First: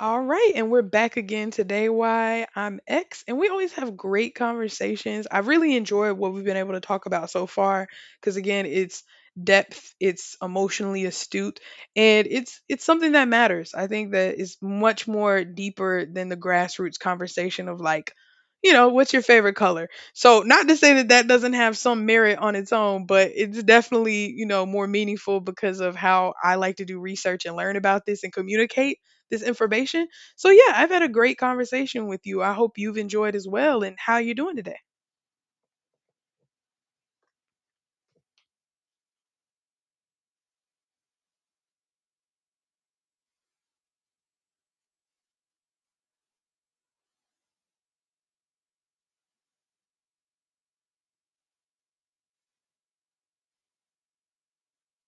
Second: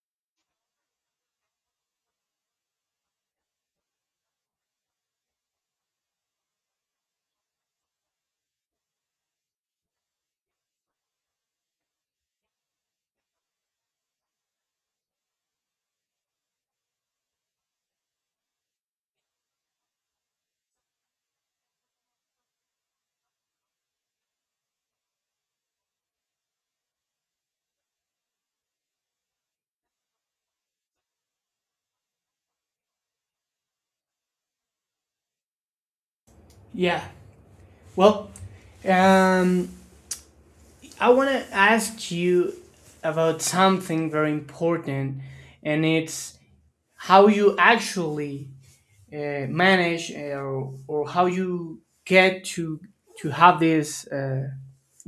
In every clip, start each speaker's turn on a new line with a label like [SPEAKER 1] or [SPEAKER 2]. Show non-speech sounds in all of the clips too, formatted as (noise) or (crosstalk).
[SPEAKER 1] All right, and we're back again today. Why I'm X, and we always have great conversations. I really enjoyed what we've been able to talk about so far because again, it's depth, it's emotionally astute, and it's something that matters. I think that is much more deeper than the grassroots conversation of like, you know, what's your favorite color? So, not to say that that doesn't have some merit on its own, but it's definitely, you know, more meaningful because of how I like to do research and learn about this and communicate this information. So yeah, I've had a great conversation with you. I hope you've enjoyed as well and how you doing today.
[SPEAKER 2] Yeah. Well, um, I want to ask you about something very important, and it's how you actually manage or how you get to have this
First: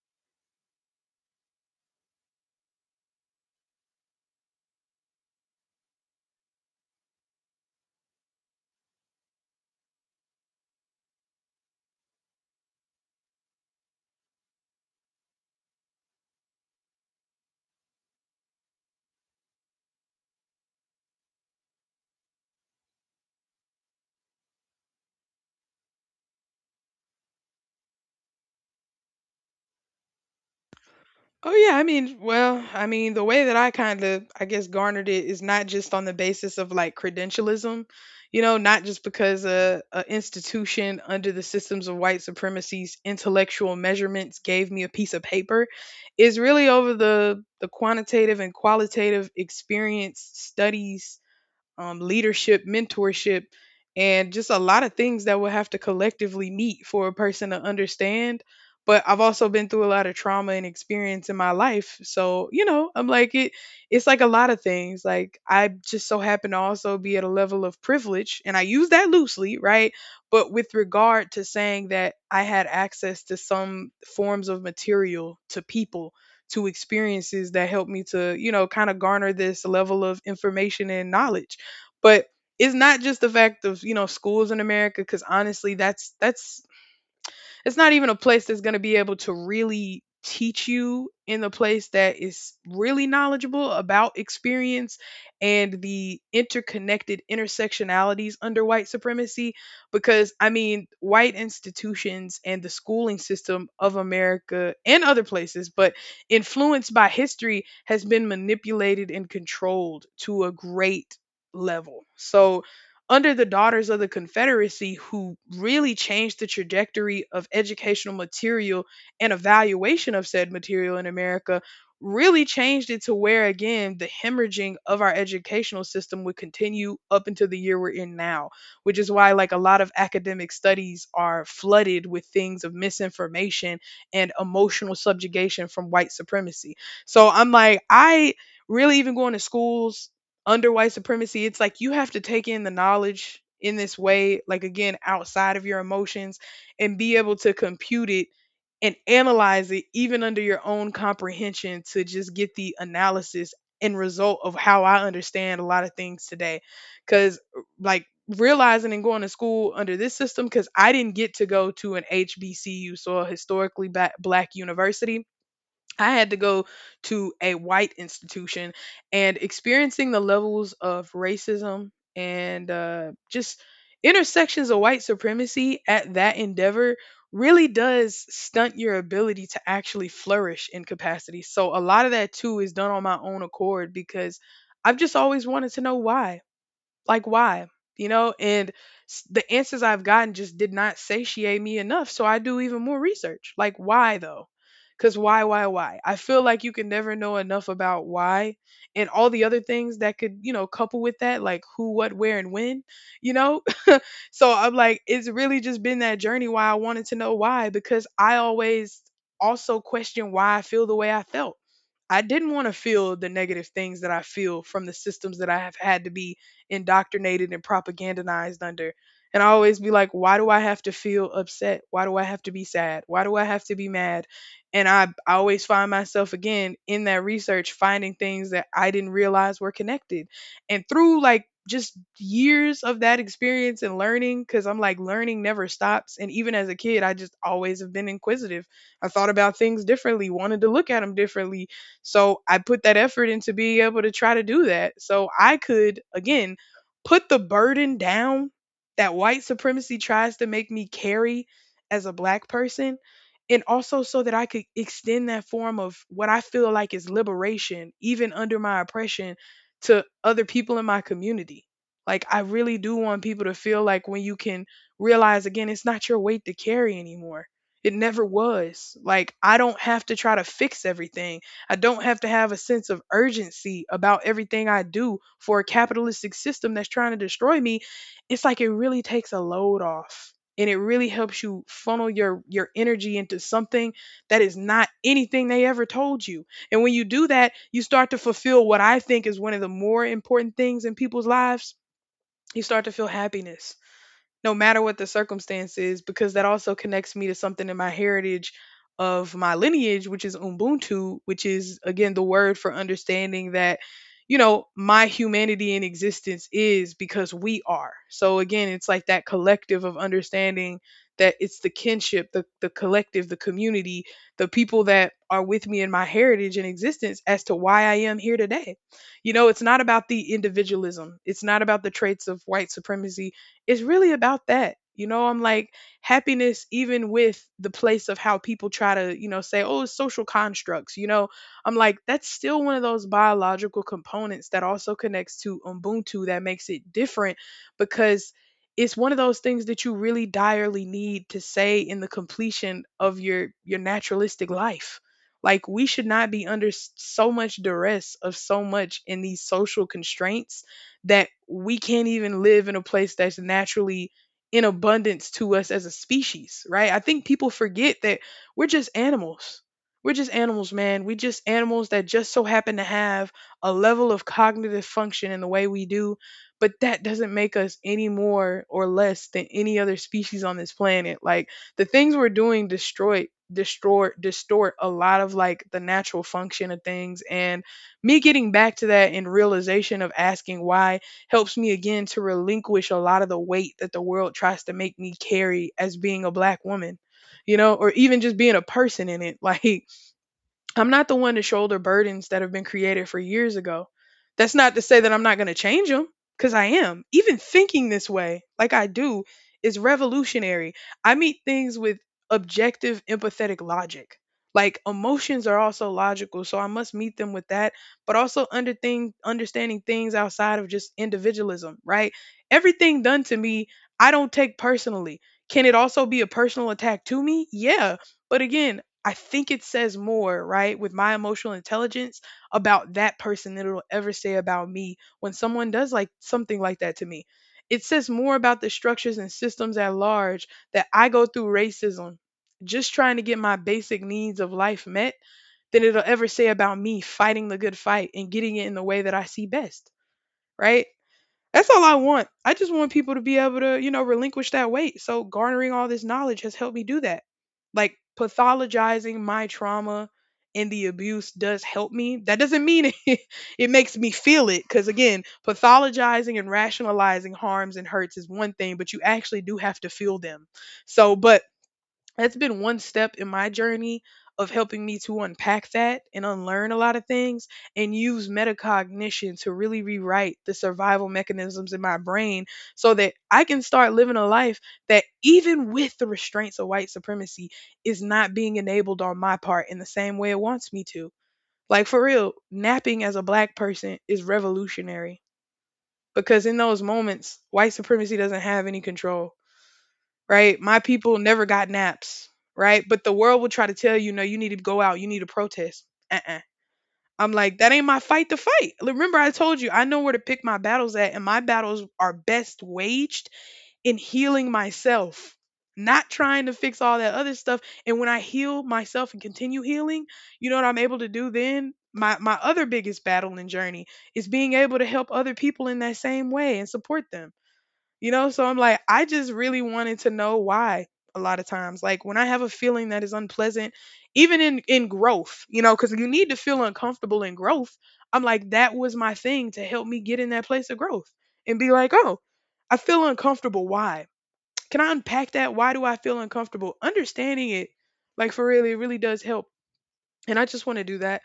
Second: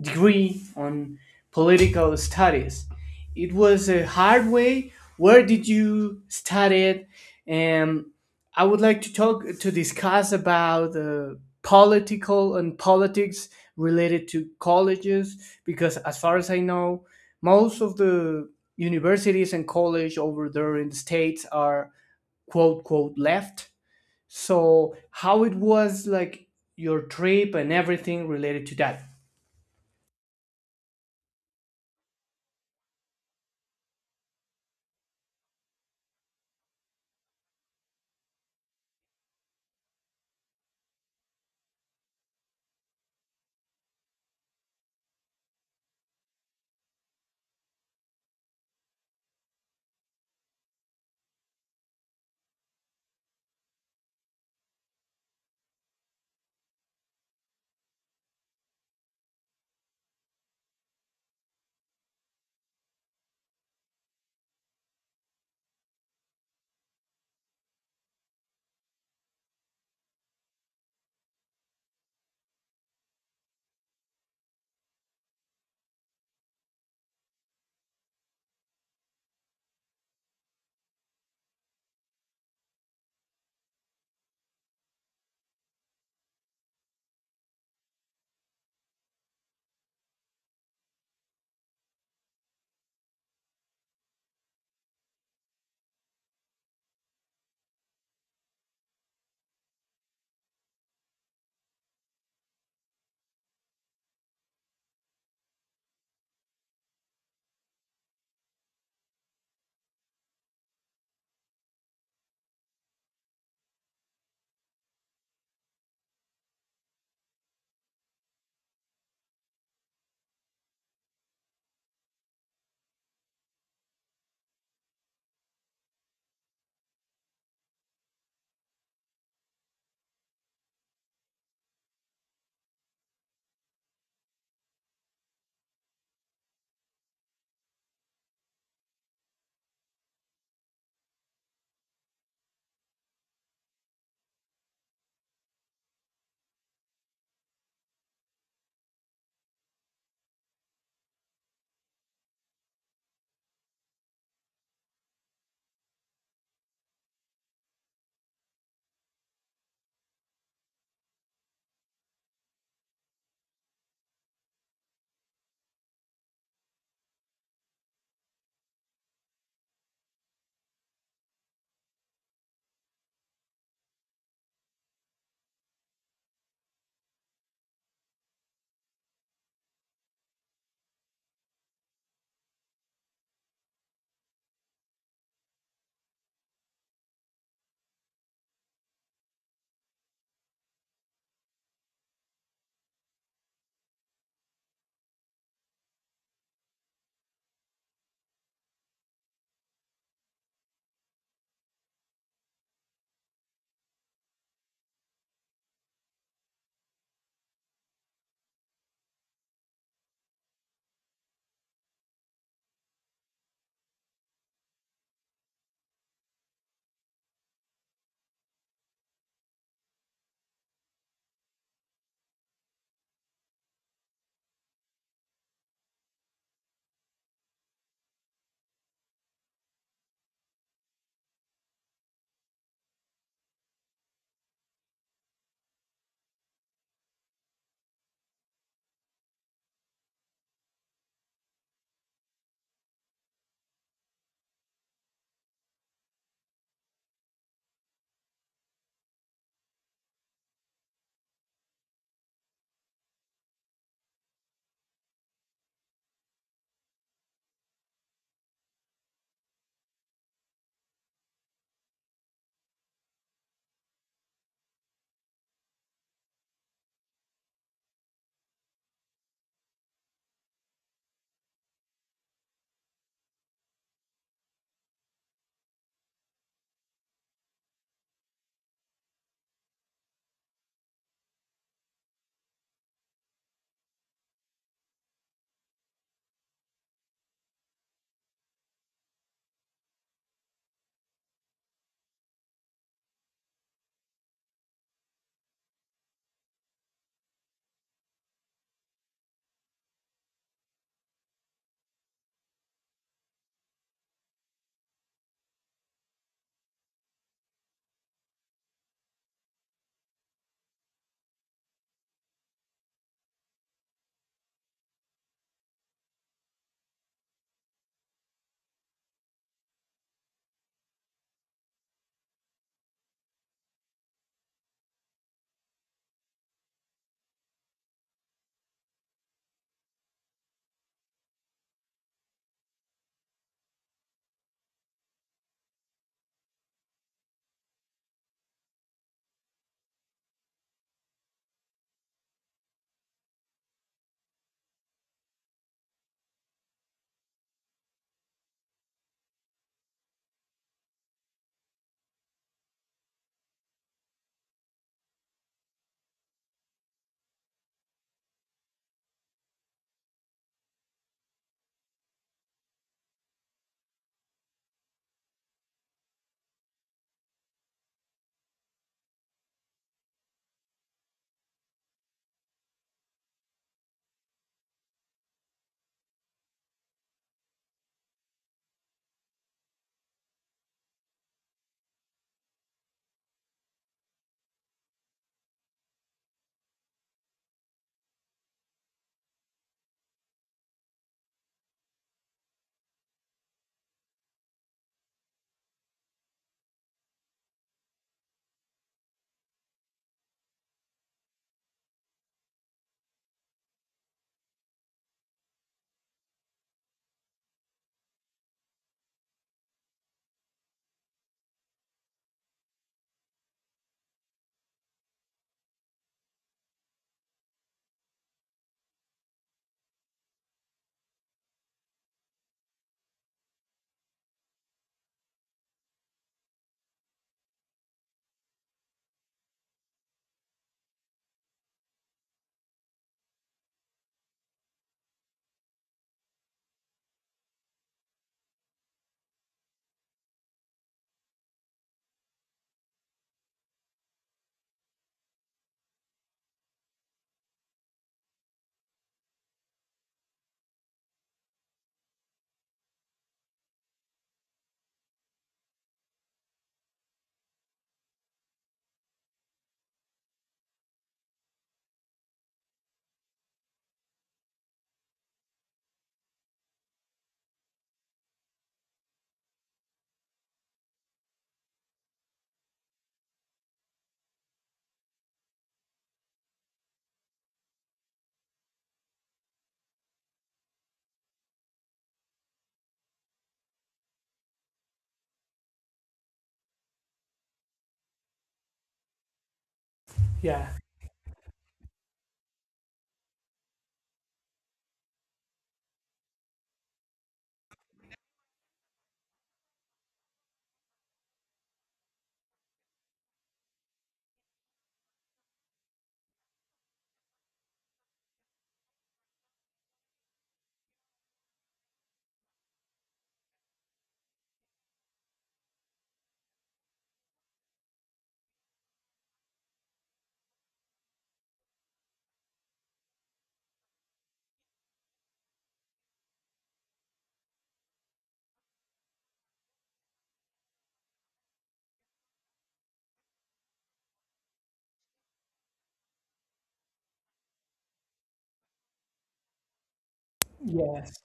[SPEAKER 2] degree on political studies. It was a hard way. Where did you study it? Um, I would like to talk to discuss about political and politics related to colleges because, as far as I know, most of the universities and college over there in the States are quote quote left. So, how it was like your trip and everything related to that?
[SPEAKER 1] Oh yeah, I mean, well, I mean, the way that I kind of, I guess, garnered it is not just on the basis of like credentialism, you know, not just because a institution under the systems of white supremacy's intellectual measurements gave me a piece of paper. It's really over the quantitative and qualitative experience studies, leadership, mentorship, and just a lot of things that we'll have to collectively meet for a person to understand. But I've also been through a lot of trauma and experience in my life. So, you know, I'm like it's like a lot of things. Like I just so happen to also be at a level of privilege, and I use that loosely, right? But with regard to saying that I had access to some forms of material, to people, to experiences that helped me to, you know, kind of garner this level of information and knowledge. But it's not just the fact of, you know, schools in America cuz honestly that's it's not even a place that's going to be able to really teach you in the place that is really knowledgeable about experience and the interconnected intersectionalities under white supremacy because I mean, white institutions and the schooling system of America and other places, but influenced by history, has been manipulated and controlled to a great level. So, under the Daughters of the Confederacy, who really changed the trajectory of educational material and evaluation of said material in America, really changed it to where, again, the hemorrhaging of our educational system would continue up until the year we're in now, which is why, like, a lot of academic studies are flooded with things of misinformation and emotional subjugation from white supremacy. So I'm like, I really even going to schools under white supremacy, it's like you have to take in the knowledge in this way, like again, outside of your emotions and be able to compute it and analyze it even under your own comprehension to just get the analysis and result of how I understand a lot of things today. Cause like realizing and going to school under this system, because I didn't get to go to an HBCU, so a historically black university, I had to go to a white institution and experiencing the levels of racism and, just intersections of white supremacy at that endeavor really does stunt your ability to actually flourish in capacity. So, a lot of that too is done on my own accord because I've just always wanted to know why, like why, you know, and the answers I've gotten just did not satiate me enough, so I do even more research, like why though, because why, I feel like you can never know enough about why and all the other things that could, you know, couple with that, like who, what, where, and when, you know. So I'm like, it's really just been that journey why I wanted to know why, because I always also question why I feel the way I felt. I didn't want to feel the negative things that I feel from the systems that I have had to be indoctrinated and propagandized under. And I always be like, why do I have to feel upset? Why do I have to be sad? Why do I have to be mad? And I always find myself again in that research finding things that I didn't realize were connected and through like just years of that experience and learning, because I'm like, learning never stops. And even as a kid, I just always have been inquisitive. I thought about things differently, wanted to look at them differently. So I put that effort into being able to try to do that. So I could, again, put the burden down that white supremacy tries to make me carry as a black person and also so that I could extend that form of what I feel like is liberation, even under my oppression, to other people in my community. Like I really do want people to feel like when you can realize again it's not your weight to carry anymore. It never was. Like I don't have to try to fix everything. I don't have to have a sense of urgency about everything I do for a capitalistic system that's trying to destroy me. It's like it really takes a load off and it really helps you funnel your energy into something that is not anything they ever told you, and when you do that, you start to fulfill what I think is one of the more important things in people's lives. You start to feel happiness no matter what the circumstance is, because that also connects me to something in my heritage of my lineage, which is Ubuntu, which is again the word for understanding that, you know, my humanity in existence is because we are. So again, it's like that collective of understanding that it's the kinship, the collective, the community, the people that are with me in my heritage and existence as to why I am here today. You know, it's not about the individualism. It's not about the traits of white supremacy, it's really about that. You know, I'm like happiness, even with the place of how people try to, you know, say, oh, it's social constructs. You know, I'm like, that's still one of those biological components that also connects to Ubuntu that makes it different because it's one of those things that you really direly need to say in the completion of your naturalistic life. Like we should not be under so much duress of so much in these social constraints that we can't even live in a place that's naturally in abundance to us as a species, right? I think people forget that we're just animals. We're just animals, man. We just animals that just so happen to have a level of cognitive function in the way we do, but that doesn't make us any more or less than any other species on this planet. Like the things we're doing destroy, distort a lot of like the natural function of things, and me getting back to that and realization of asking why helps me again to relinquish a lot of the weight that the world tries to make me carry as being a black woman, you know, or even just being a person in it. (laughs) Like, I'm not the one to shoulder burdens that have been created for years ago. That's not to say that I'm not going to change them, because I am. Even thinking this way, like I do, is revolutionary. I meet things with objective, empathetic logic. Like emotions are also logical, so I must meet them with that, but also under thing, understanding things outside of just individualism, right? Everything done to me, I don't take personally. Can it also be a personal attack to me? Yeah. But again, I think it says more, right, with my emotional intelligence about that person than it'll ever say about me when someone does like something like that to me. It says more about the structures and systems at large that I go through racism just trying to get my basic needs of life met than it'll ever say about me fighting the good fight and getting it in the way that I see best, right? That's all I want. I just want people to be able to, you know, relinquish that weight. So garnering all this knowledge has helped me do that. Like pathologizing my trauma and the abuse does help me. That doesn't mean (laughs) it makes me feel it cuz again, pathologizing and rationalizing harms and hurts is one thing, but you actually do have to feel them. So, but that's been one step in my journey of helping me to unpack that and unlearn a lot of things and use metacognition to really rewrite the survival mechanisms in my brain so that I can start living a life that even with the restraints of white supremacy is not being enabled on my part in the same way it wants me to. Like for real, napping as a black person is revolutionary because in those moments white supremacy doesn't have any control, right?
[SPEAKER 2] Yeah.
[SPEAKER 1] My people never got naps, right? But the world will try to tell you, no, you need to go out, you need to protest. Uh-uh. I'm like, that ain't my fight to fight. Remember, I told you, I know where to pick my battles at, and my battles are best waged in healing myself, not trying to fix all that other stuff. And when I heal myself and continue healing, you know what I'm able to do then? My other biggest battle and journey is being able to help other people in that same way and support them. You know, so I'm like, I just really wanted to know why a lot of times. Like when I have a feeling that is unpleasant, even in growth, you know, because you need to feel uncomfortable in growth. I'm like, that was my thing to help me get in that place of growth and be like, oh, I feel uncomfortable. Why? Can I unpack that? Why do I feel uncomfortable? Understanding it, like for really, it really does help. And I just want to do
[SPEAKER 2] Yes.
[SPEAKER 1] that.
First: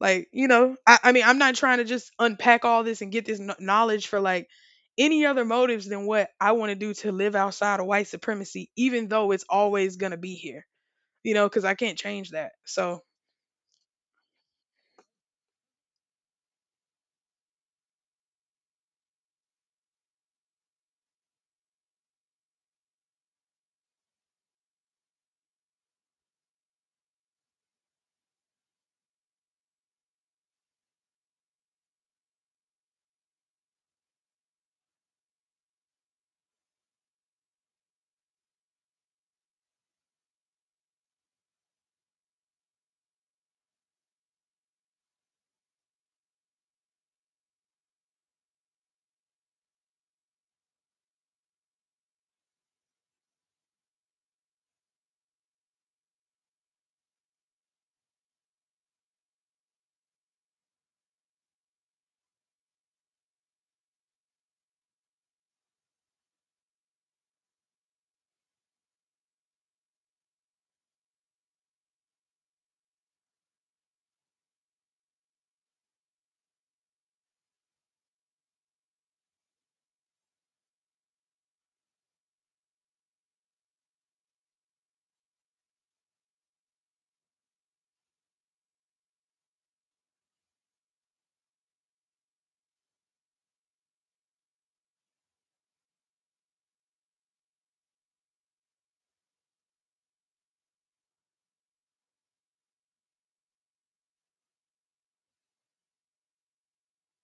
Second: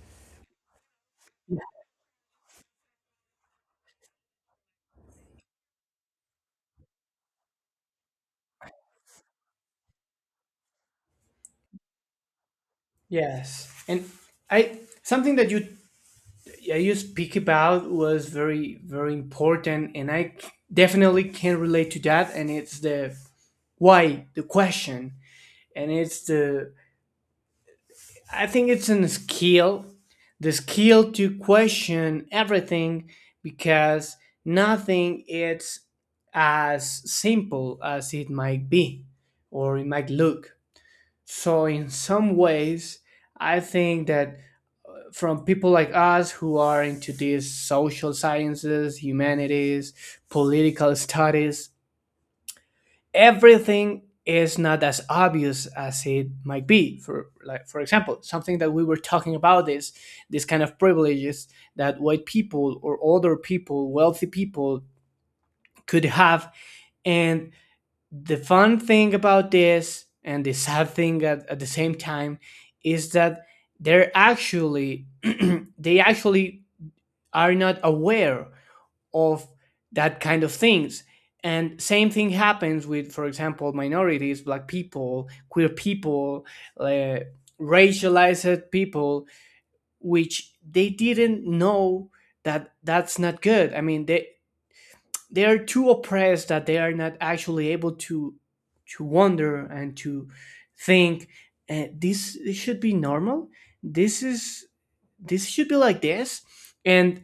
[SPEAKER 1] Like, you know, I mean, I'm not trying to just unpack all this and get this knowledge for like any other motives than what I want to do to live outside of white supremacy, even though it's always going to be here, you know, because I can't change that. So,
[SPEAKER 2] Yes. And I something that you yeah, you speak about was very important, and definitely can relate to that. And it's the why, the question, and it's the I think it's an skill, the skill to question everything because nothing is as simple as it might be or it might look. So in some ways, I think that from people like us who are into these social sciences, humanities, political studies, everything is not as obvious as it might be. For like, for example, something that we were talking about is this kind of privileges that white people or older people, wealthy people could have. And the fun thing about this and the sad thing at the same time is that they're actually (clears throat) they actually are not aware of that kind of things, and same thing happens with, for example, minorities, black people, queer people, uh, racialized people, which they didn't know that that's not good. I mean, they are too oppressed that they are not actually able to wonder and to think, this should be normal, this is this should be like this. And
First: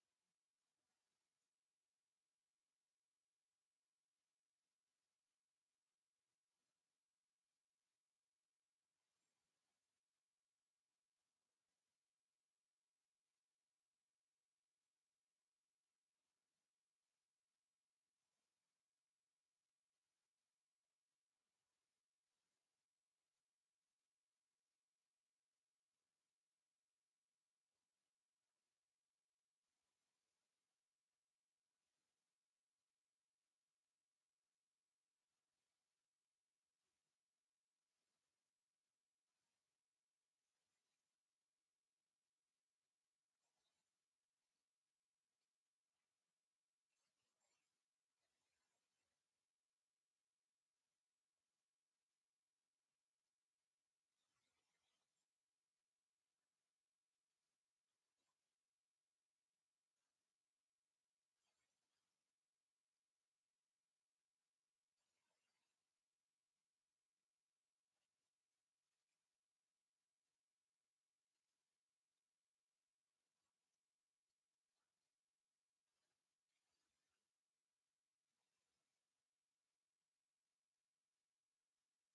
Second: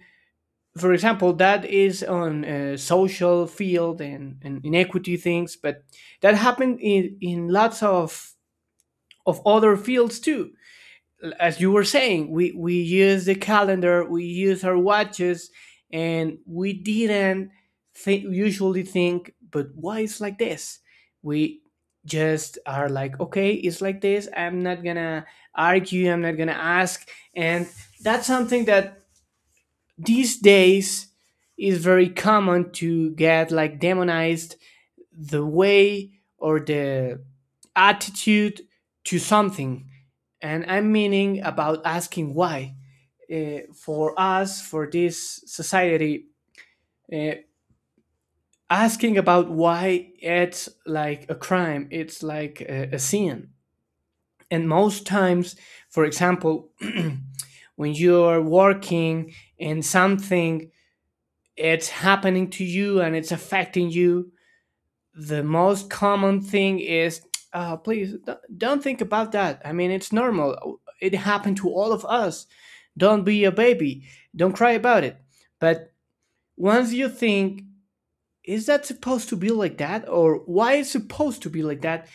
[SPEAKER 2] for example, that is on social field and, inequity things, but that happened in lots of other fields too. As you were saying, we use the calendar, we use our watches, and we didn't usually think, but why it's like this? We just are like, okay, it's like this. I'm not gonna argue, I'm not gonna ask. And that's something that these days it's very common to get like demonized, the way or the attitude to something. And I'm meaning about asking why. For us, for this society, uh, asking about why it's like a crime, it's like a sin. And most times, for example, (clears throat) when you're working and something it's happening to you and it's affecting you, the most common thing is, please don't think about that. I mean, it's normal. It happened to all of us. Don't be a baby. Don't cry about it. But once you think, is that supposed to be like that? Or why is it supposed to be like that?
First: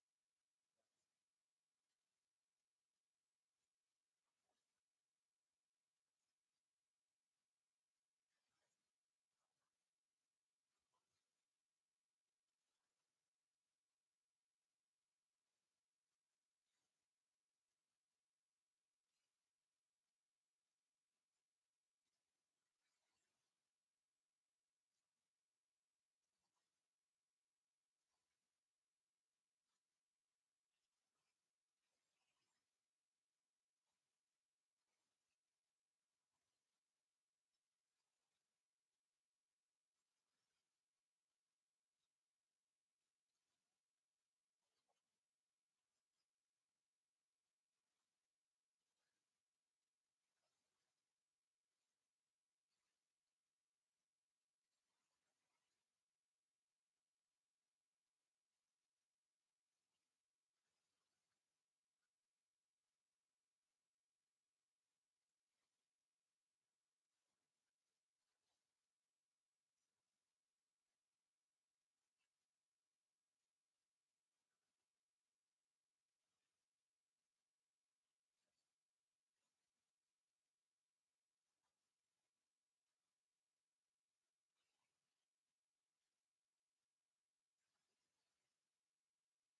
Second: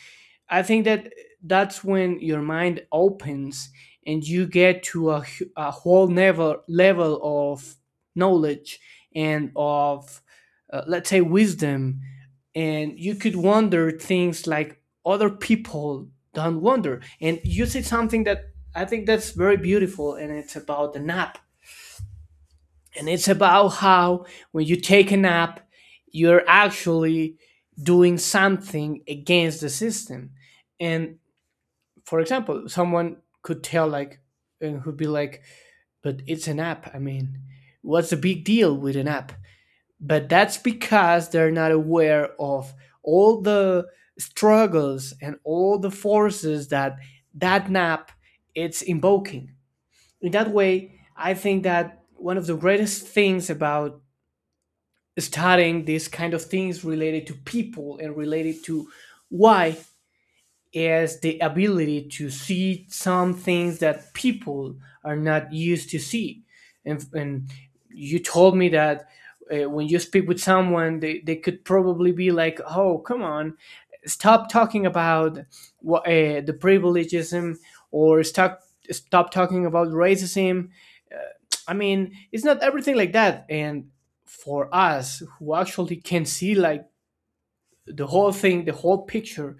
[SPEAKER 2] I think that that's when your mind opens and you get to a whole never level of knowledge and of let's say wisdom, and you could wonder things like other people don't wonder. And you said something that I think that's very beautiful, and it's about the nap, and it's about how when you take a nap you're actually doing something against the system. And for example, someone could tell like and would be like, but it's an app. I mean, what's the big deal with an app? But that's because they're not aware of all the struggles and all the forces that that app it's invoking. In that way, I think that one of the greatest things about studying these kind of things related to people and related to why is the ability to see some things that people are not used to see. And you told me that when you speak with someone, they could probably be like, oh, come on, stop talking about what, the privilegeism or stop talking about racism. I mean, it's not everything like that. And for us who actually can see like the whole thing, the whole picture,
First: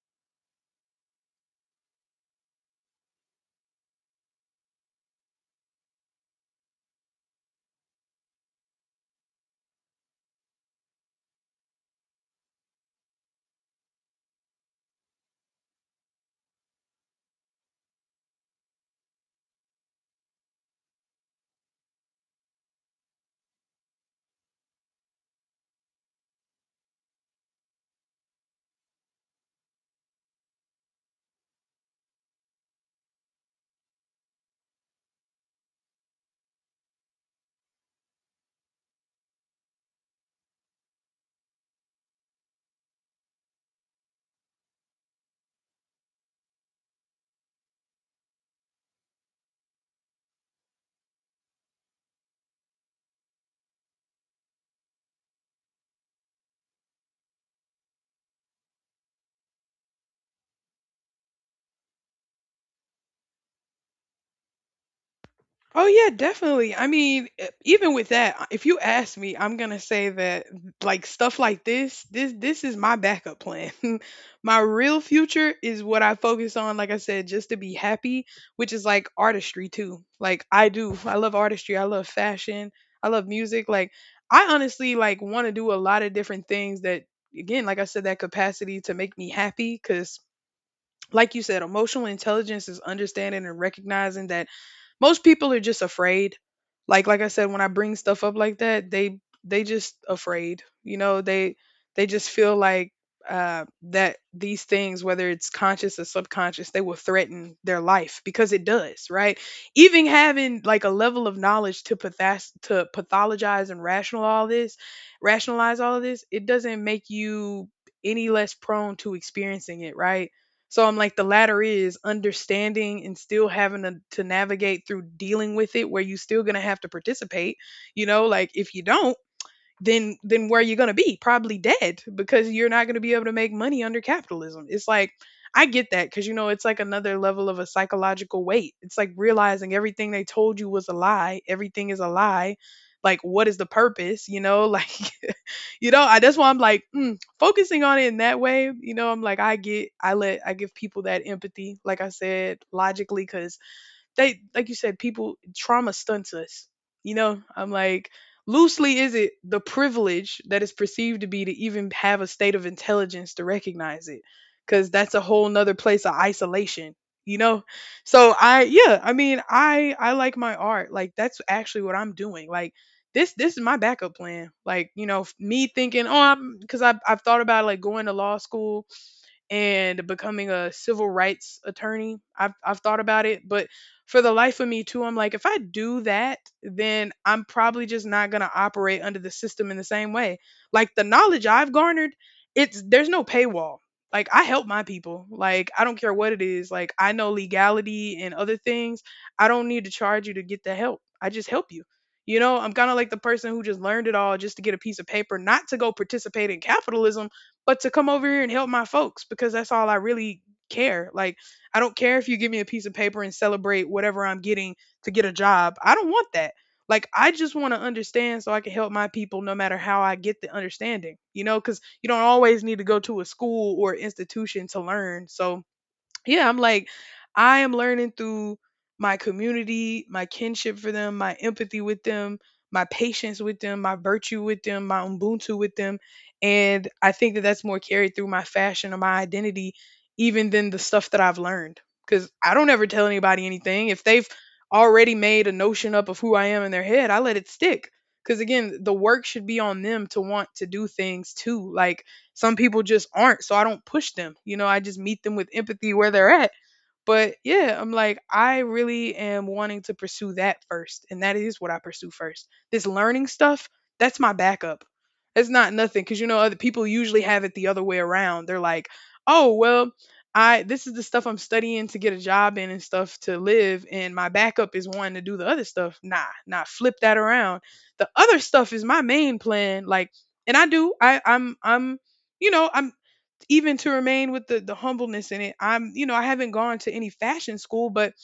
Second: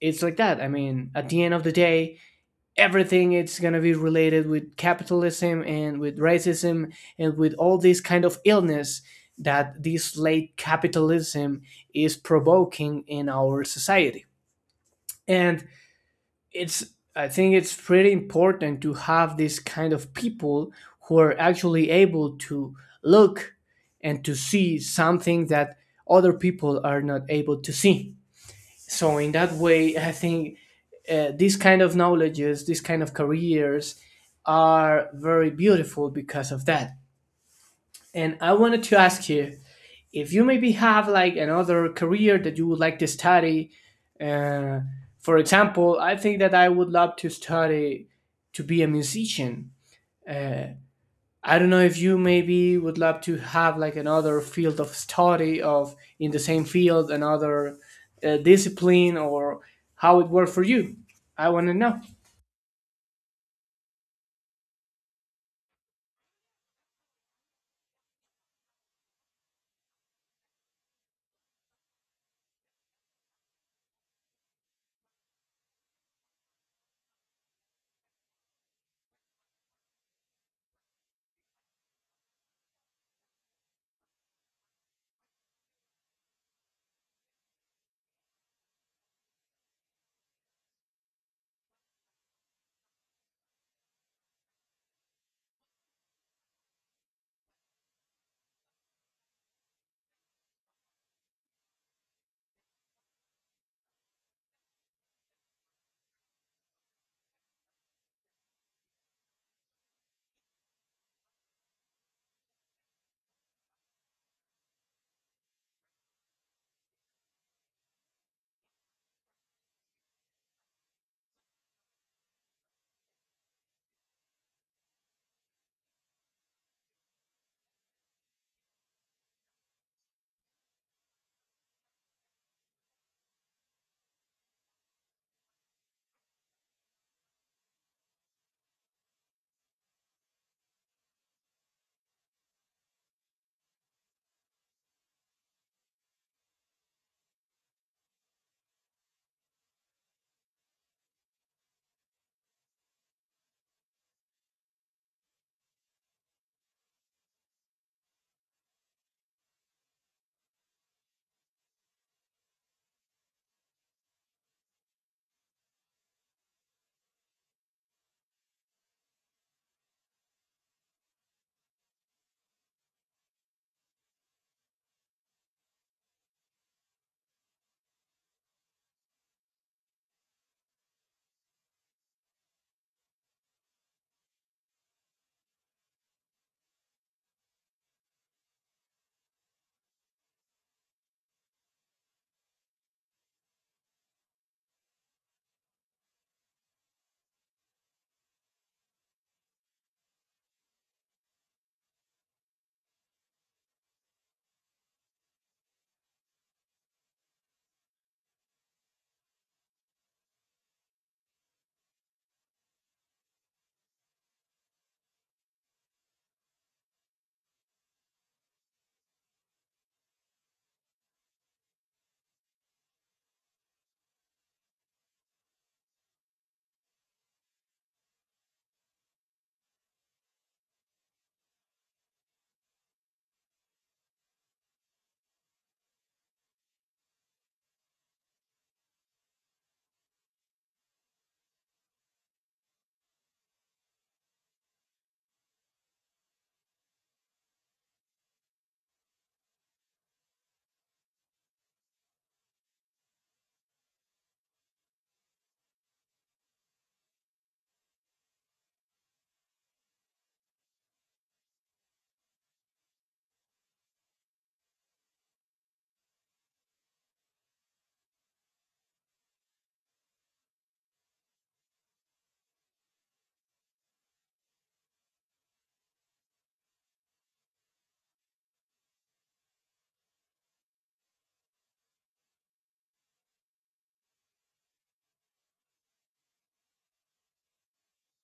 [SPEAKER 2] it's like that. I mean, at the end of the day, everything it's going to be related with capitalism and with racism and with all this kind of illness that this late capitalism is provoking in our society. And it's I think it's pretty important to have this kind of people who are actually able to look and to see something that other people are not able to see. So in that way I think these kind of knowledges, these kind of careers are very beautiful because of that. And I wanted to ask you if you maybe have like another career that you would like to study. uh, for example, I think that I would love to study to be a musician. uh, I don't know if you maybe would love to have like another field of study of in the same field, another discipline, or how it worked for you. I want to know.
[SPEAKER 1] oh yeah, definitely. I mean, even with that, if you ask me, I'm gonna say that like stuff like this, this is my backup plan. (laughs) My real future is what I focus on, like I said, just to be happy, which is like artistry too. Like I do. I love artistry, I love fashion, I love music. Like I honestly like want to do a lot of different things that again, like I said, that capacity to make me happy because like you said, emotional intelligence is understanding and recognizing that most people are just afraid. Like I said, when I bring stuff up like that, they just afraid. You know, they just feel like that these things, whether it's conscious or subconscious, they will threaten their life because it does, right? Even having like a level of knowledge to to pathologize and rational all this, rationalize all of this, it doesn't make you any less prone to experiencing it, right? So I'm like, the latter is understanding and still having to navigate through dealing with it where you still going to have to participate. You know, like if you don't, then where you going to be? Probably dead because you're not going to be able to make money under capitalism. It's like I get that because you know it's like another level of a psychological weight. It's like realizing everything they told you was a lie, everything is a lie. Like what is the purpose, you know? (laughs) Like you know that's why I'm like focusing on it in that way. You know I'm like I get I let I give people that empathy like I said logically because they like you said people trauma stunts us. You know I'm like loosely is it the privilege that is perceived to be to even have a state of intelligence to recognize it, because that's a whole nother place of isolation, you know? So I yeah I mean I like my art. Like that's actually what I'm doing. Like this is my backup plan. Like, you know, me thinking, oh, I'm because I've thought about like going to law school and becoming a civil rights attorney. I've thought about it, but for the life of me too, I'm like if I do that, then I'm probably just not going to operate under the system in the same way. Like the knowledge I've garnered, it's there's no paywall. Like I help my people. Like I don't care what it is. Like I know legality and other things. I don't need to charge you to get the help. I just help you. You know, I'm kind of like the person who just learned it all just to get a piece of paper, not to go participate in capitalism, but to come over here and help my folks because that's all I really care. Like, I don't care if you give me a piece of paper and celebrate whatever I'm getting to get a job. I don't want that. Like, I just want to understand so I can help my people no matter how I get the understanding, you know, because you don't always need to go to a school or institution to learn. So, yeah, I'm like, I am learning through my community, my kinship for them, my empathy with them, my patience with them, my virtue with them, my Ubuntu with them. And I think that that's more carried through my fashion or my identity, even than the stuff that I've learned. Because I don't ever tell anybody anything. If they've already made a notion up of who I am in their head, I let it stick. Because again, the work should be on them to want to do things too. Like, some people just aren't, so I don't push them. You know, I just meet them with empathy where they're at. But yeah, I'm like, I really am wanting to pursue that first. And that is what I pursue first. This learning stuff, that's my backup. It's not nothing. Cause you know, other people usually have it the other way around. They're like, oh, well, I this is the stuff I'm studying to get a job in and stuff to live, and my backup is wanting to do the other stuff. Nah, nah, flip that around. The other stuff is my main plan. Like, and I do, I'm you know, I'm even to remain with the humbleness in it, I'm you know I haven't gone to any fashion school, but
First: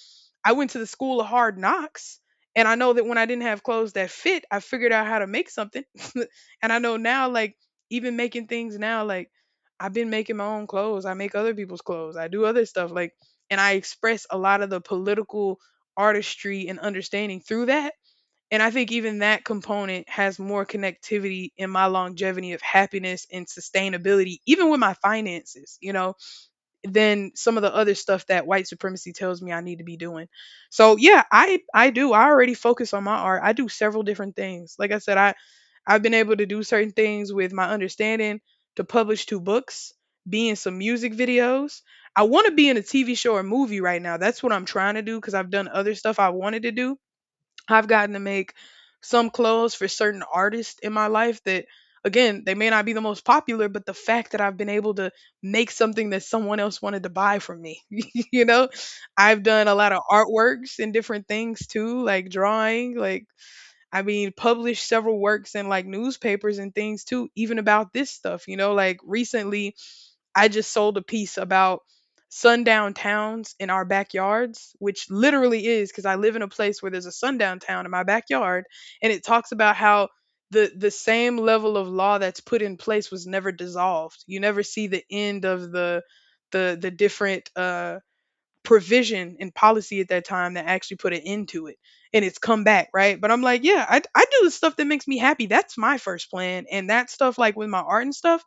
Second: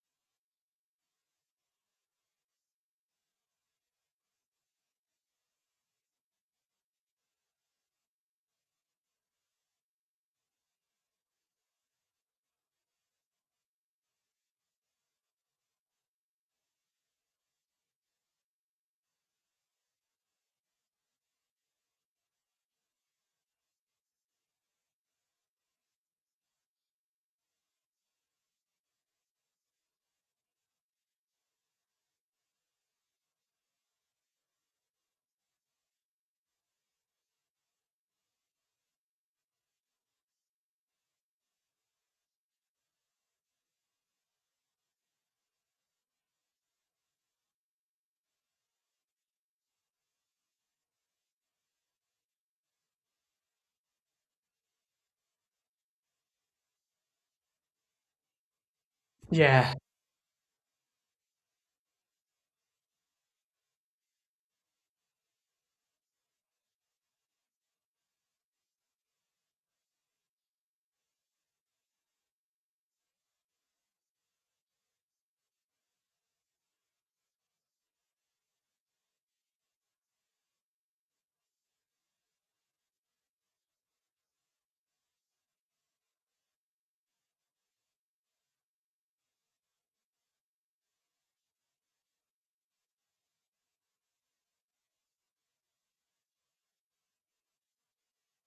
[SPEAKER 1] I went to the school of hard knocks. And I know that when I didn't have clothes that fit, I figured out how to make something. (laughs) And I know now, like, even making things now, like, I've been making my own clothes. I make other people's clothes. I do other stuff. Like, and I express a lot of the political artistry and understanding through that. And I think even that component has more connectivity in my longevity of happiness and sustainability, even with my finances, you know, than some of the other stuff that white supremacy tells me I need to be doing. So yeah, I do. I already focus on my art. I do several different things. Like I said, I I've been able to do certain things with my understanding to publish two books, be in some music videos. I want to be in a TV show or movie right now. That's what I'm trying to do because I've done other stuff I wanted to do. I've gotten to make some clothes for certain artists in my life that, again, they may not be the most popular, but the fact that I've been able to make something that someone else wanted to buy from me, (laughs) you know, I've done
[SPEAKER 2] Yeah,
[SPEAKER 1] a lot of artworks and different things too, like drawing, like, I mean, published several works in like newspapers and things too, even about this stuff, you know, like recently I just sold a piece about sundown towns in our backyards, which literally is because I live in a place where there's a sundown town in my backyard, and it talks about how the same level of law that's put in place was never dissolved. You never see the end of the different provision and policy at that time that actually put an end to it and it's come back, right? But I'm like, yeah, I do the stuff that makes me happy. That's my first plan and that stuff like with my art and stuff,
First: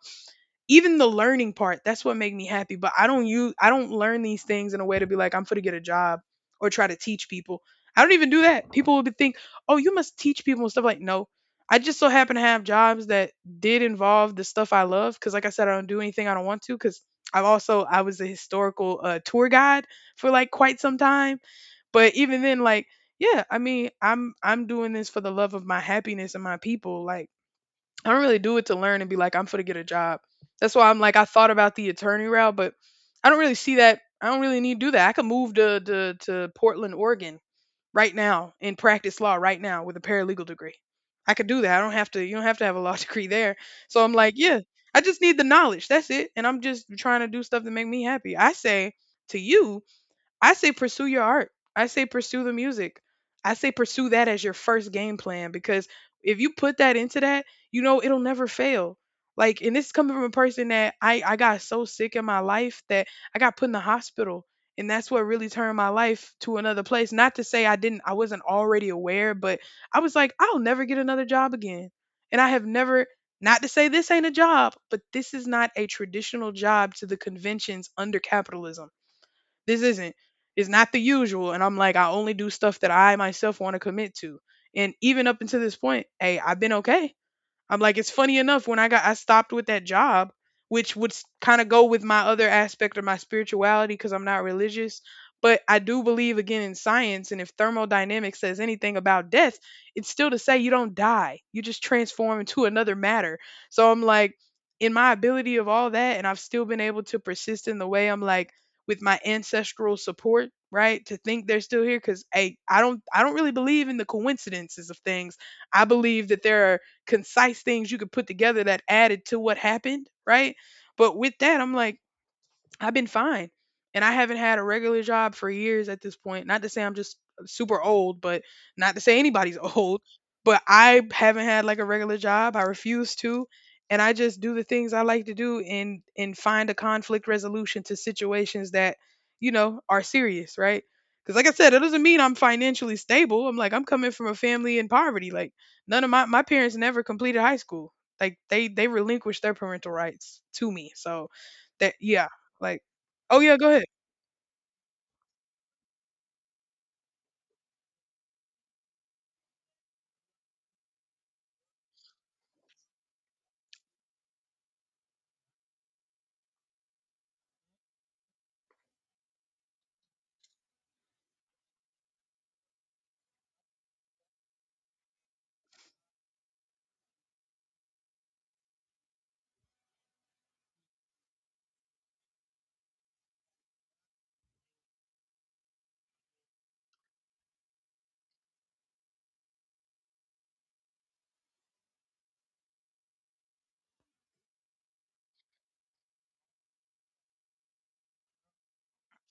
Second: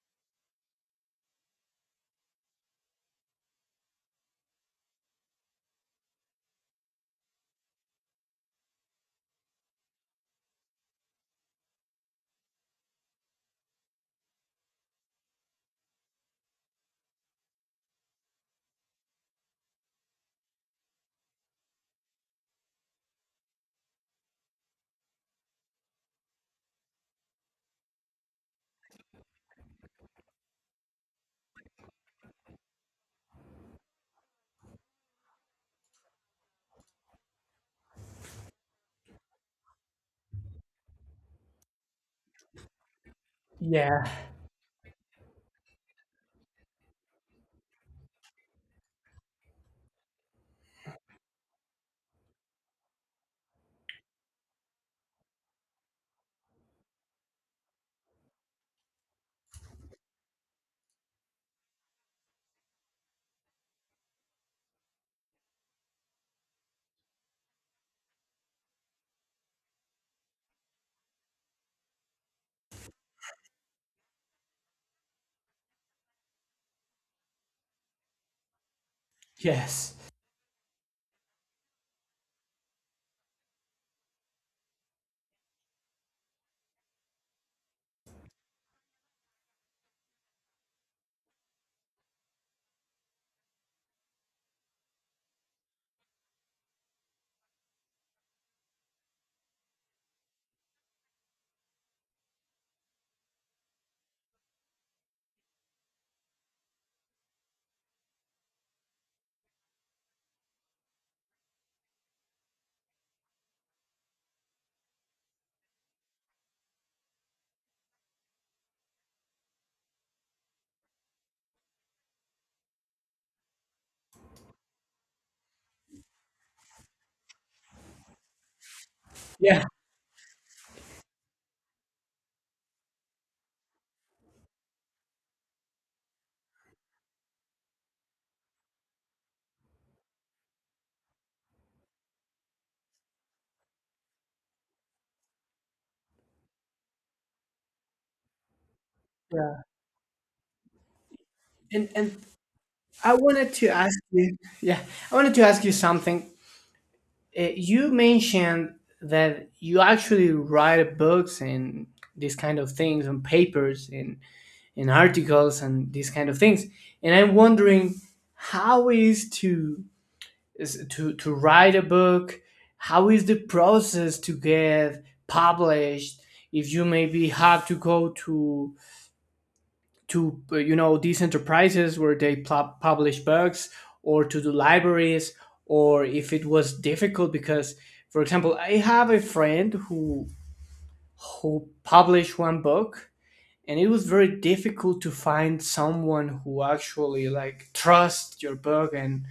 [SPEAKER 1] even the learning part, that's what made me happy. But I don't learn these things in a way to be like I'm gonna get a job or try to teach people. I don't even do that. People would be think, oh you must teach people and stuff. Like, no, I just so happen to have jobs that did involve the stuff I love because like I said I don't do anything I don't want to. Because I was a historical tour guide for like quite some time. But even then, like, yeah, I mean, I'm doing this for the love of my happiness and my people. Like, I don't really do it to learn and be like, I'm for to get a job. That's why I'm like, I thought about the attorney route, but I don't really see that. I don't really need to do that. I could move to Portland, Oregon, right now and practice law right now with a paralegal degree. I could do that. I don't have to. You don't have to have a law (laughs) degree there.
[SPEAKER 2] yeah,
[SPEAKER 1] So I'm like, yeah, I just need the knowledge. That's it. And I'm just trying to do stuff to make me happy. I say to you I say pursue your art. I say pursue the music. I say pursue that as your first game plan because if you put that into that, you know it'll never fail. Like, and this is coming from a person that I got so sick in my life that I got put in the hospital, and that's what really turned my life to another place. Not to say I didn't, I wasn't already aware, but I was like, I'll never get another job again, and I have never. Not to say this ain't a job, but this is not a traditional job to the conventions under capitalism this
[SPEAKER 2] yes,
[SPEAKER 1] isn't. It's not the usual. And I'm like, I only do stuff that I myself want to commit to. And even up until this point, hey, I've been okay. I'm like, it's funny enough when I stopped with that job, which would kind of go with my other aspect of my spirituality because I'm not religious, but I do believe again in science, and if thermodynamics says anything about death, it's still to say you don't die. You just transform into another matter. So I'm like in my ability of all that and I've still been able to persist in the way I'm like with my ancestral support, right? To think they're still here cuz hey, I don't really believe in the coincidences of things. I believe that there are concise things you could put together that added to what happened, right? But with that, I'm like, I've been fine. And I haven't had a regular job for years at this point. Not to say I'm just super old, but not to say anybody's (laughs)
[SPEAKER 2] yeah,
[SPEAKER 1] old, but I haven't had like a regular job. I refuse to. And I just do the things I like to do and find a conflict resolution to situations that, you know, are serious, right? Cuz like I said, it doesn't mean I'm financially stable. I'm like I'm coming from a family in poverty. Like none of my parents never completed high school. Like they relinquished their
[SPEAKER 2] yeah.
[SPEAKER 1] parental rights to me. So that
[SPEAKER 2] And
[SPEAKER 1] yeah, like
[SPEAKER 2] I
[SPEAKER 1] oh
[SPEAKER 2] wanted
[SPEAKER 1] yeah,
[SPEAKER 2] to
[SPEAKER 1] go ahead.
[SPEAKER 2] ask you. Yeah, I wanted to ask you something. You mentioned that you actually write books and these kind of things and papers and articles and these kind of things. And I'm wondering how is to write a book? How is the process to get published? If you maybe have to go to you know these enterprises where they publish books, or to the libraries, or if it was difficult because, for example, I have a friend who published one book and it was very difficult to find someone who actually like trust your book and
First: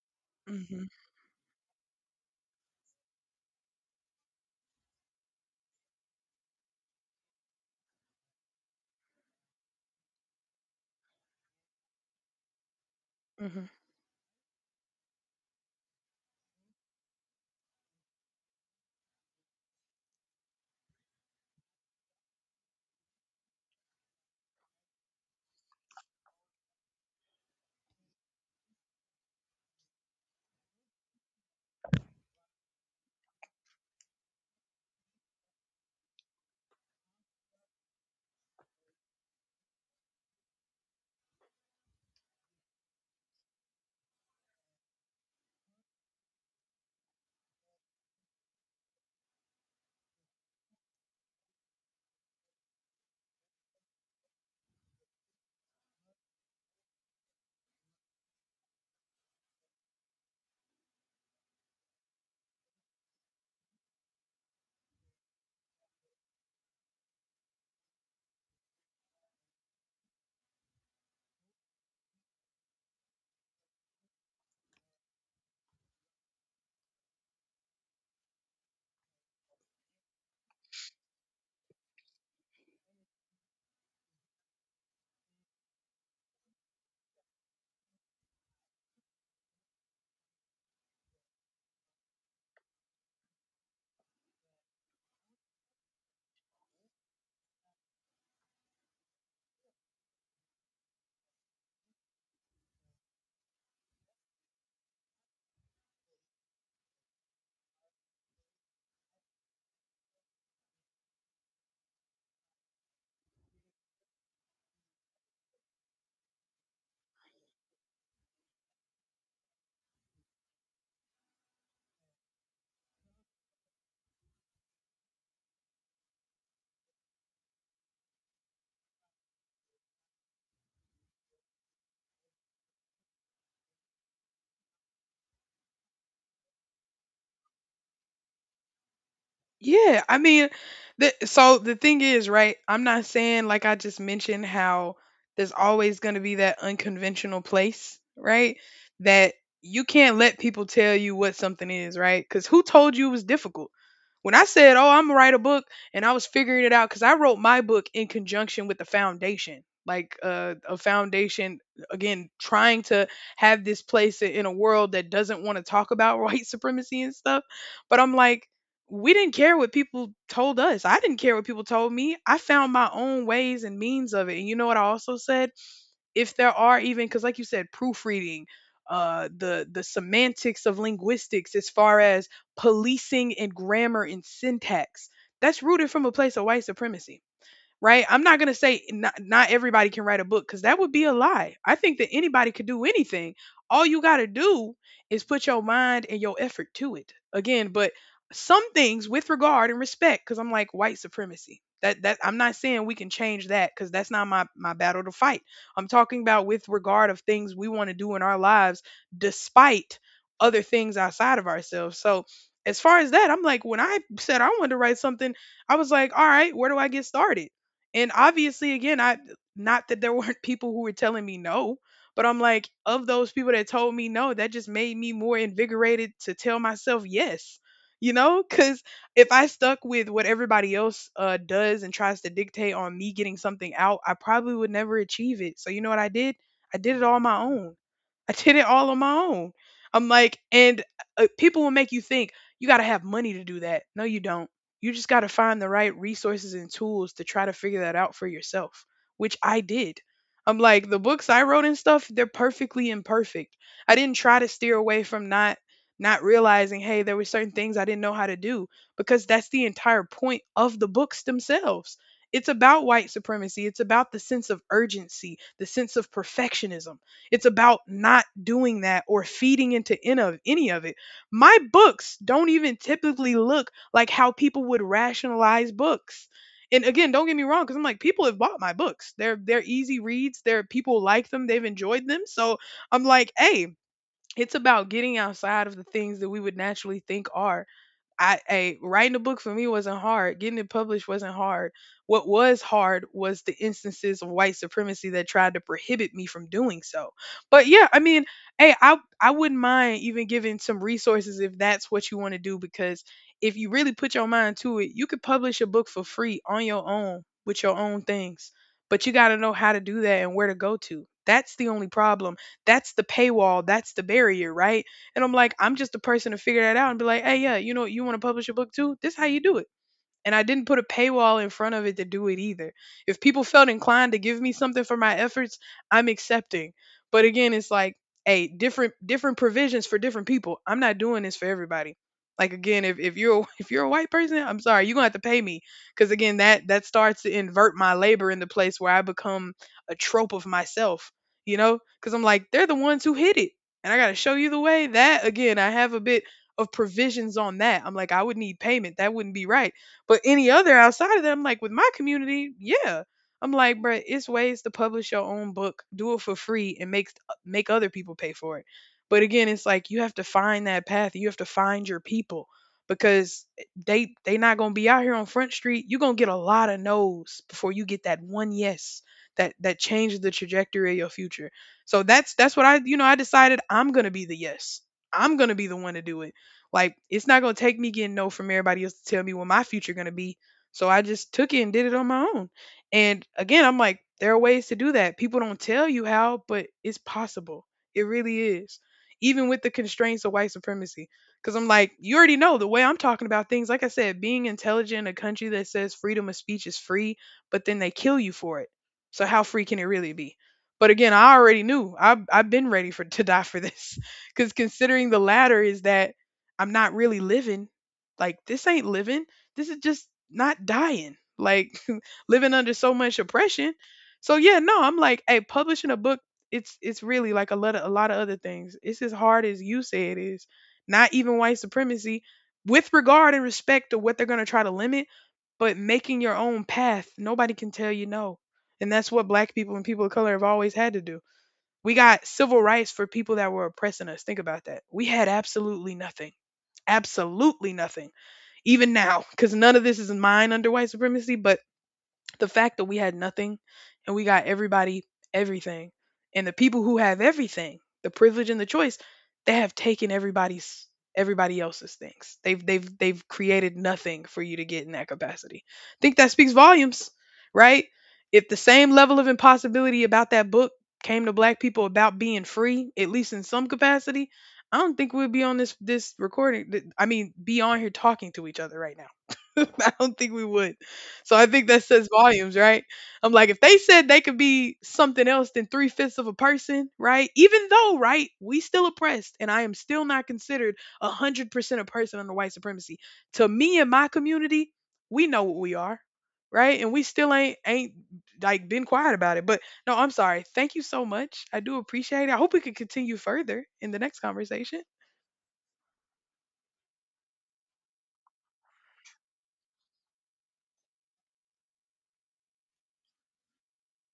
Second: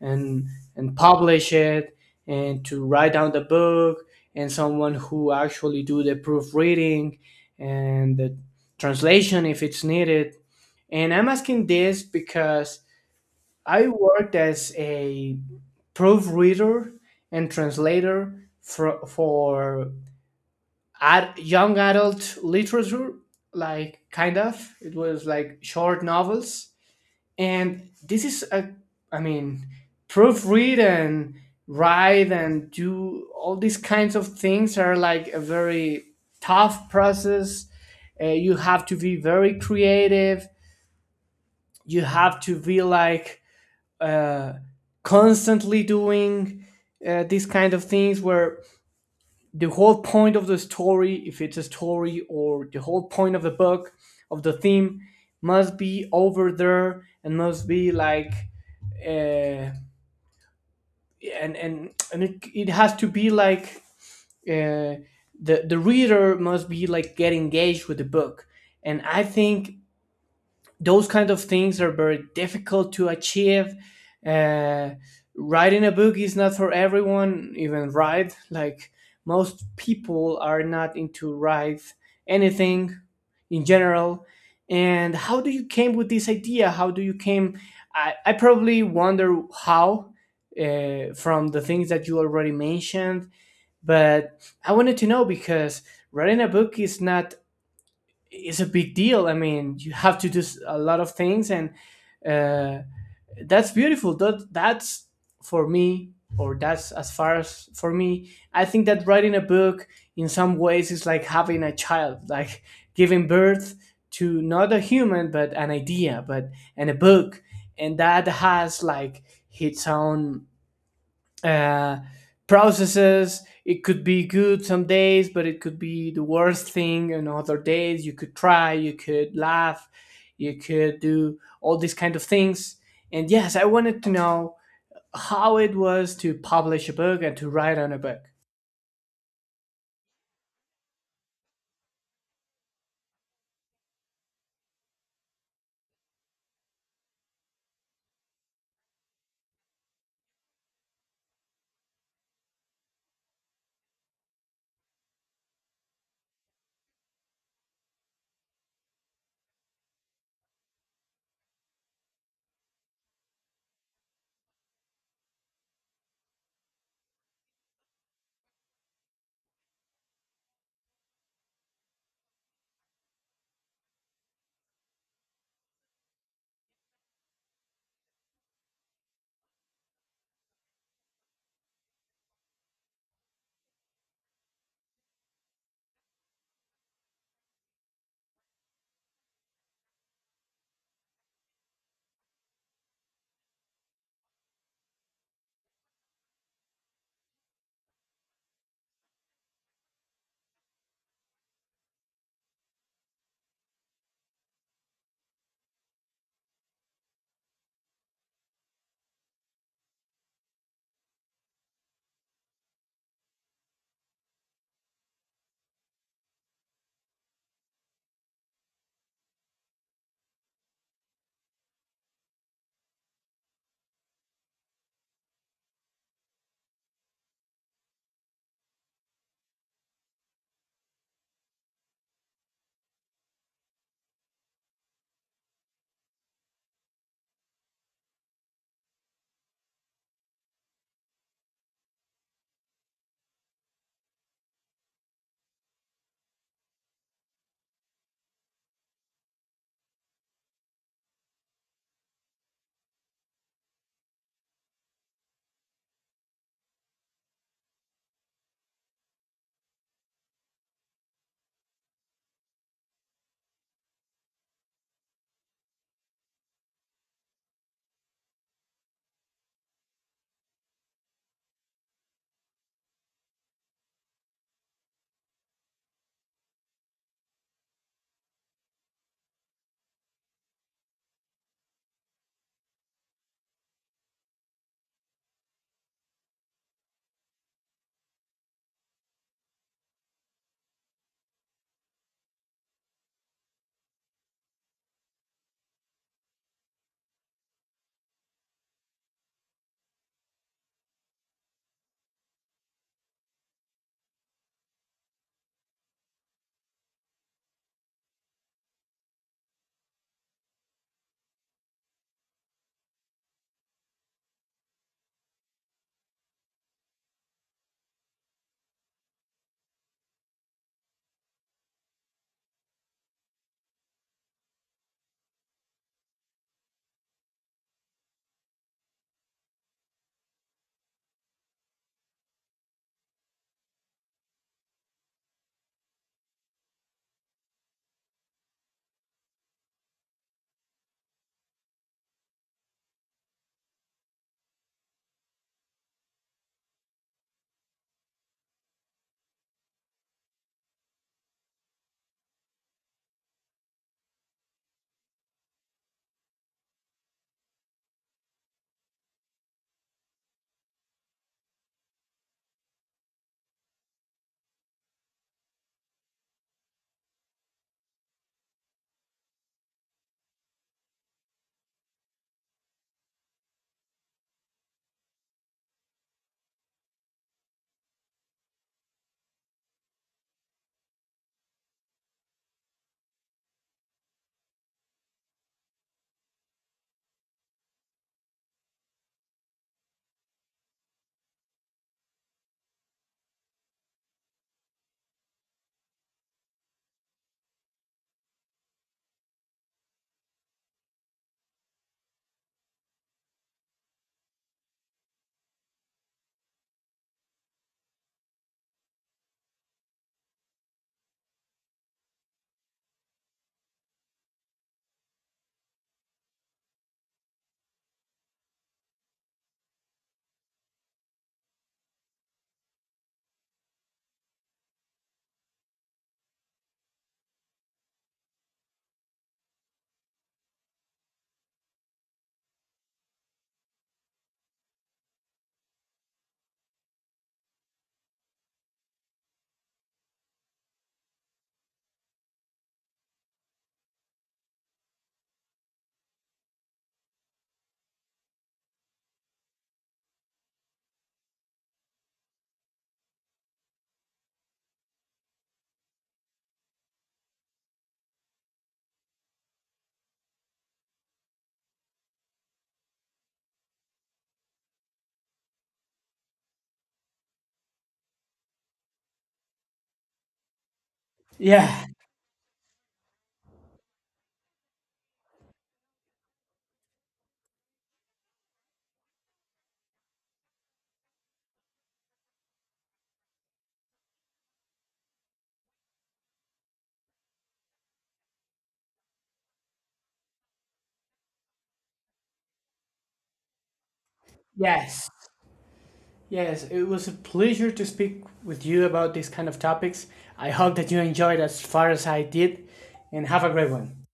[SPEAKER 2] and
[SPEAKER 1] Mhm,
[SPEAKER 2] publish it and to write down the book and someone who actually do the proofreading and the translation if it's needed. And I'm asking this because
[SPEAKER 1] mhm.
[SPEAKER 2] I worked as a proofreader and translator for young adult literature, like kind of. It was like short novels, and this is a, I mean, proofread and write and do all these kinds of things are like a very tough process. You have to be very creative. You have to be like uh, constantly doing these kind of things where the whole point of the story, if it's a story, or the whole point of the book, of the theme, must be over there and must be like, uh, and and it, it has to be like uh, the reader must be like get engaged with the book, and I think those kind of things are very difficult to achieve. Uh, Writing a book is not for everyone, even write. Like most people are not into write anything in general. And how do you came with this idea? How do you came? I probably wonder how from the things that you already mentioned, but I wanted to know because writing a book is not it's a big deal. I mean, you have to do a lot of things, and uh, that's beautiful. That that's for me, or that's as far as for me. I think that writing a book in some ways is like having a child, like giving birth to not a human but an idea, but and a book, and that has like its own uh, processes. It could be good some days, but it could be the worst thing. And other days, you could try, you could laugh, you could do all these kind of things. And yes, I wanted to know how it was to publish a book and to write on a book.
[SPEAKER 1] Yeah, I mean, so the thing is, right? I'm not saying like I just mentioned how there's always going to be that unconventional place, right? That you can't let people tell you what something is, right? Because who told you it was difficult? When I said, "Oh, I'm gonna write a book," and I was figuring it out because I wrote my book in conjunction with the foundation, like a foundation again, trying to have this place in a world that doesn't want to talk about (laughs) white supremacy and stuff. But I'm like we didn't care what people told us. I didn't care what people told me. I found my own ways and means of it. And you know what I also said? If there are even because like you said, proofreading, the semantics of linguistics as far as policing and grammar and syntax, that's rooted from a place of white supremacy, right? I'm not going to say not everybody can write a book because that would be a lie. I think that anybody could do anything. All you got to do is put your mind and your effort to it. Again, but some things with regard and respect, because I'm like white supremacy. That I'm not saying we can change that because that's not my battle to fight. I'm talking about with regard of things we want to do in our lives despite other things outside of ourselves. So as far as that, I'm like when I said I wanted to write something, I was like, all right, where do I get started? And obviously, again, I not that there (laughs) weren't people who were telling me no, but I'm like, of those people that told me no, that just made me more invigorated to tell myself yes. You know, because if I stuck with what everybody else does and tries to dictate on me getting something out, I probably would never achieve it. So you know what I did? I did it all on my own. I did it all on my own. I'm like, and people will make you think you got to have money to do that. No, you don't. You just got to find the right resources and tools to try to figure that out for yourself, which I did. I'm like, the books I wrote and stuff, they're perfectly imperfect. I didn't try to steer away from not realizing, hey, there were certain things I didn't know how to do because that's the entire point of the books themselves. It's about white supremacy. It's about the sense of urgency, the sense of perfectionism. It's about not doing that or feeding into in of any of it. My books don't even typically look like how people would rationalize books. And again, don't get me wrong, because I'm like, people have bought my books. They're easy reads. They're people like them. They've enjoyed them. So I'm like, hey, it's about getting outside of the things that we would naturally think are. I writing a book for me wasn't hard. Getting it published wasn't hard. What was hard was the instances of white supremacy that tried to prohibit me from doing so. But yeah, I mean, hey, I wouldn't mind even giving some resources if that's what you want to do because if you really put your mind to it, you could publish a book for free on your own with your own things. But you got to know how to do that and where to go to. That's the only problem. That's the paywall. That's the barrier, right? And I'm like, I'm just the person to figure that out and be like, hey, yeah, you know, you want to publish a book too? This is how you do it. And I didn't put a paywall in front of it to do it either. If people felt inclined to give me something for my efforts, I'm accepting. But again, it's like, hey, different provisions for different people. I'm not doing this for everybody. Like again, if you're a, (laughs) if you're a white person, I'm sorry, you're gonna have to pay me because again, that starts to invert my labor in the place where I become a trope of myself, you know? Because I'm like, they're the ones who hit it, and I gotta show you the way. That again, I have a bit of provisions on that. I'm like, I would need payment. That wouldn't be right. But any other outside of that, I'm like, with my community, yeah. I'm like, bruh, it's ways to publish your own book, do it for free, and make other people pay for it. But again, it's like you have to find that path. You have to find your people because they not gonna be out here on Front Street. You're gonna get a lot of no's before you get that one yes that changes the trajectory of your future. So that's what I you know I decided I'm gonna be the yes. I'm gonna be the one to do it like it's not gonna take me getting no from everybody else to tell me what my future gonna be. So I just took it and did it on my own. And again, I'm like, there are ways to do that. People don't tell you how, but it's possible. It really is. Even with the constraints of white supremacy. Cause I'm like, you already know the way I'm talking about things. Like I said, being intelligent in a country that says freedom of speech is free, but then they kill you for it. So how free can it really be? But again, I already knew. I've been ready for (laughs) to die for this. (laughs) Because considering the latter is that I'm not really living. Like this ain't living. This is just not dying. Like (laughs) living under so much oppression. So yeah, no, I'm like, hey, publishing a book, it's really like a lot of other things. It's as hard as you say it is. Not even white supremacy, with regard and respect to what they're gonna try to limit, but making your own path, nobody can tell you no. And that's what black people and people of color have always had to do. We got civil rights for people that were oppressing us. Think about that. We had absolutely nothing. Absolutely nothing. Even now, because none of this is mine under white supremacy, but the fact that we had nothing and we got everybody everything, and the people who have everything, the privilege and the choice, they have taken everybody else's things. They've created nothing for you to get in that capacity. I think that speaks volumes, right? If the same level of impossibility about that book came to black people about being free, at least in some capacity, I don't think we'd be on this recording, I mean be on here talking to each other right now. (laughs) I don't think we would. So I think that
[SPEAKER 2] Yeah.
[SPEAKER 1] says volumes, right? I'm like, if they said they could be something else than three-fifths of a person, right? Even though, right, we still oppressed and I am still not considered 100% a person under white supremacy. To me and my community, we know what we are, right? And we still ain't like been quiet about it. But no, I'm sorry. Thank you so much. I do appreciate it. I hope we could continue further in the next conversation.
[SPEAKER 2] Yes. Yes. It was a pleasure to speak with you about these kind of topics. I hope that you enjoyed as far as I did, and have a great one.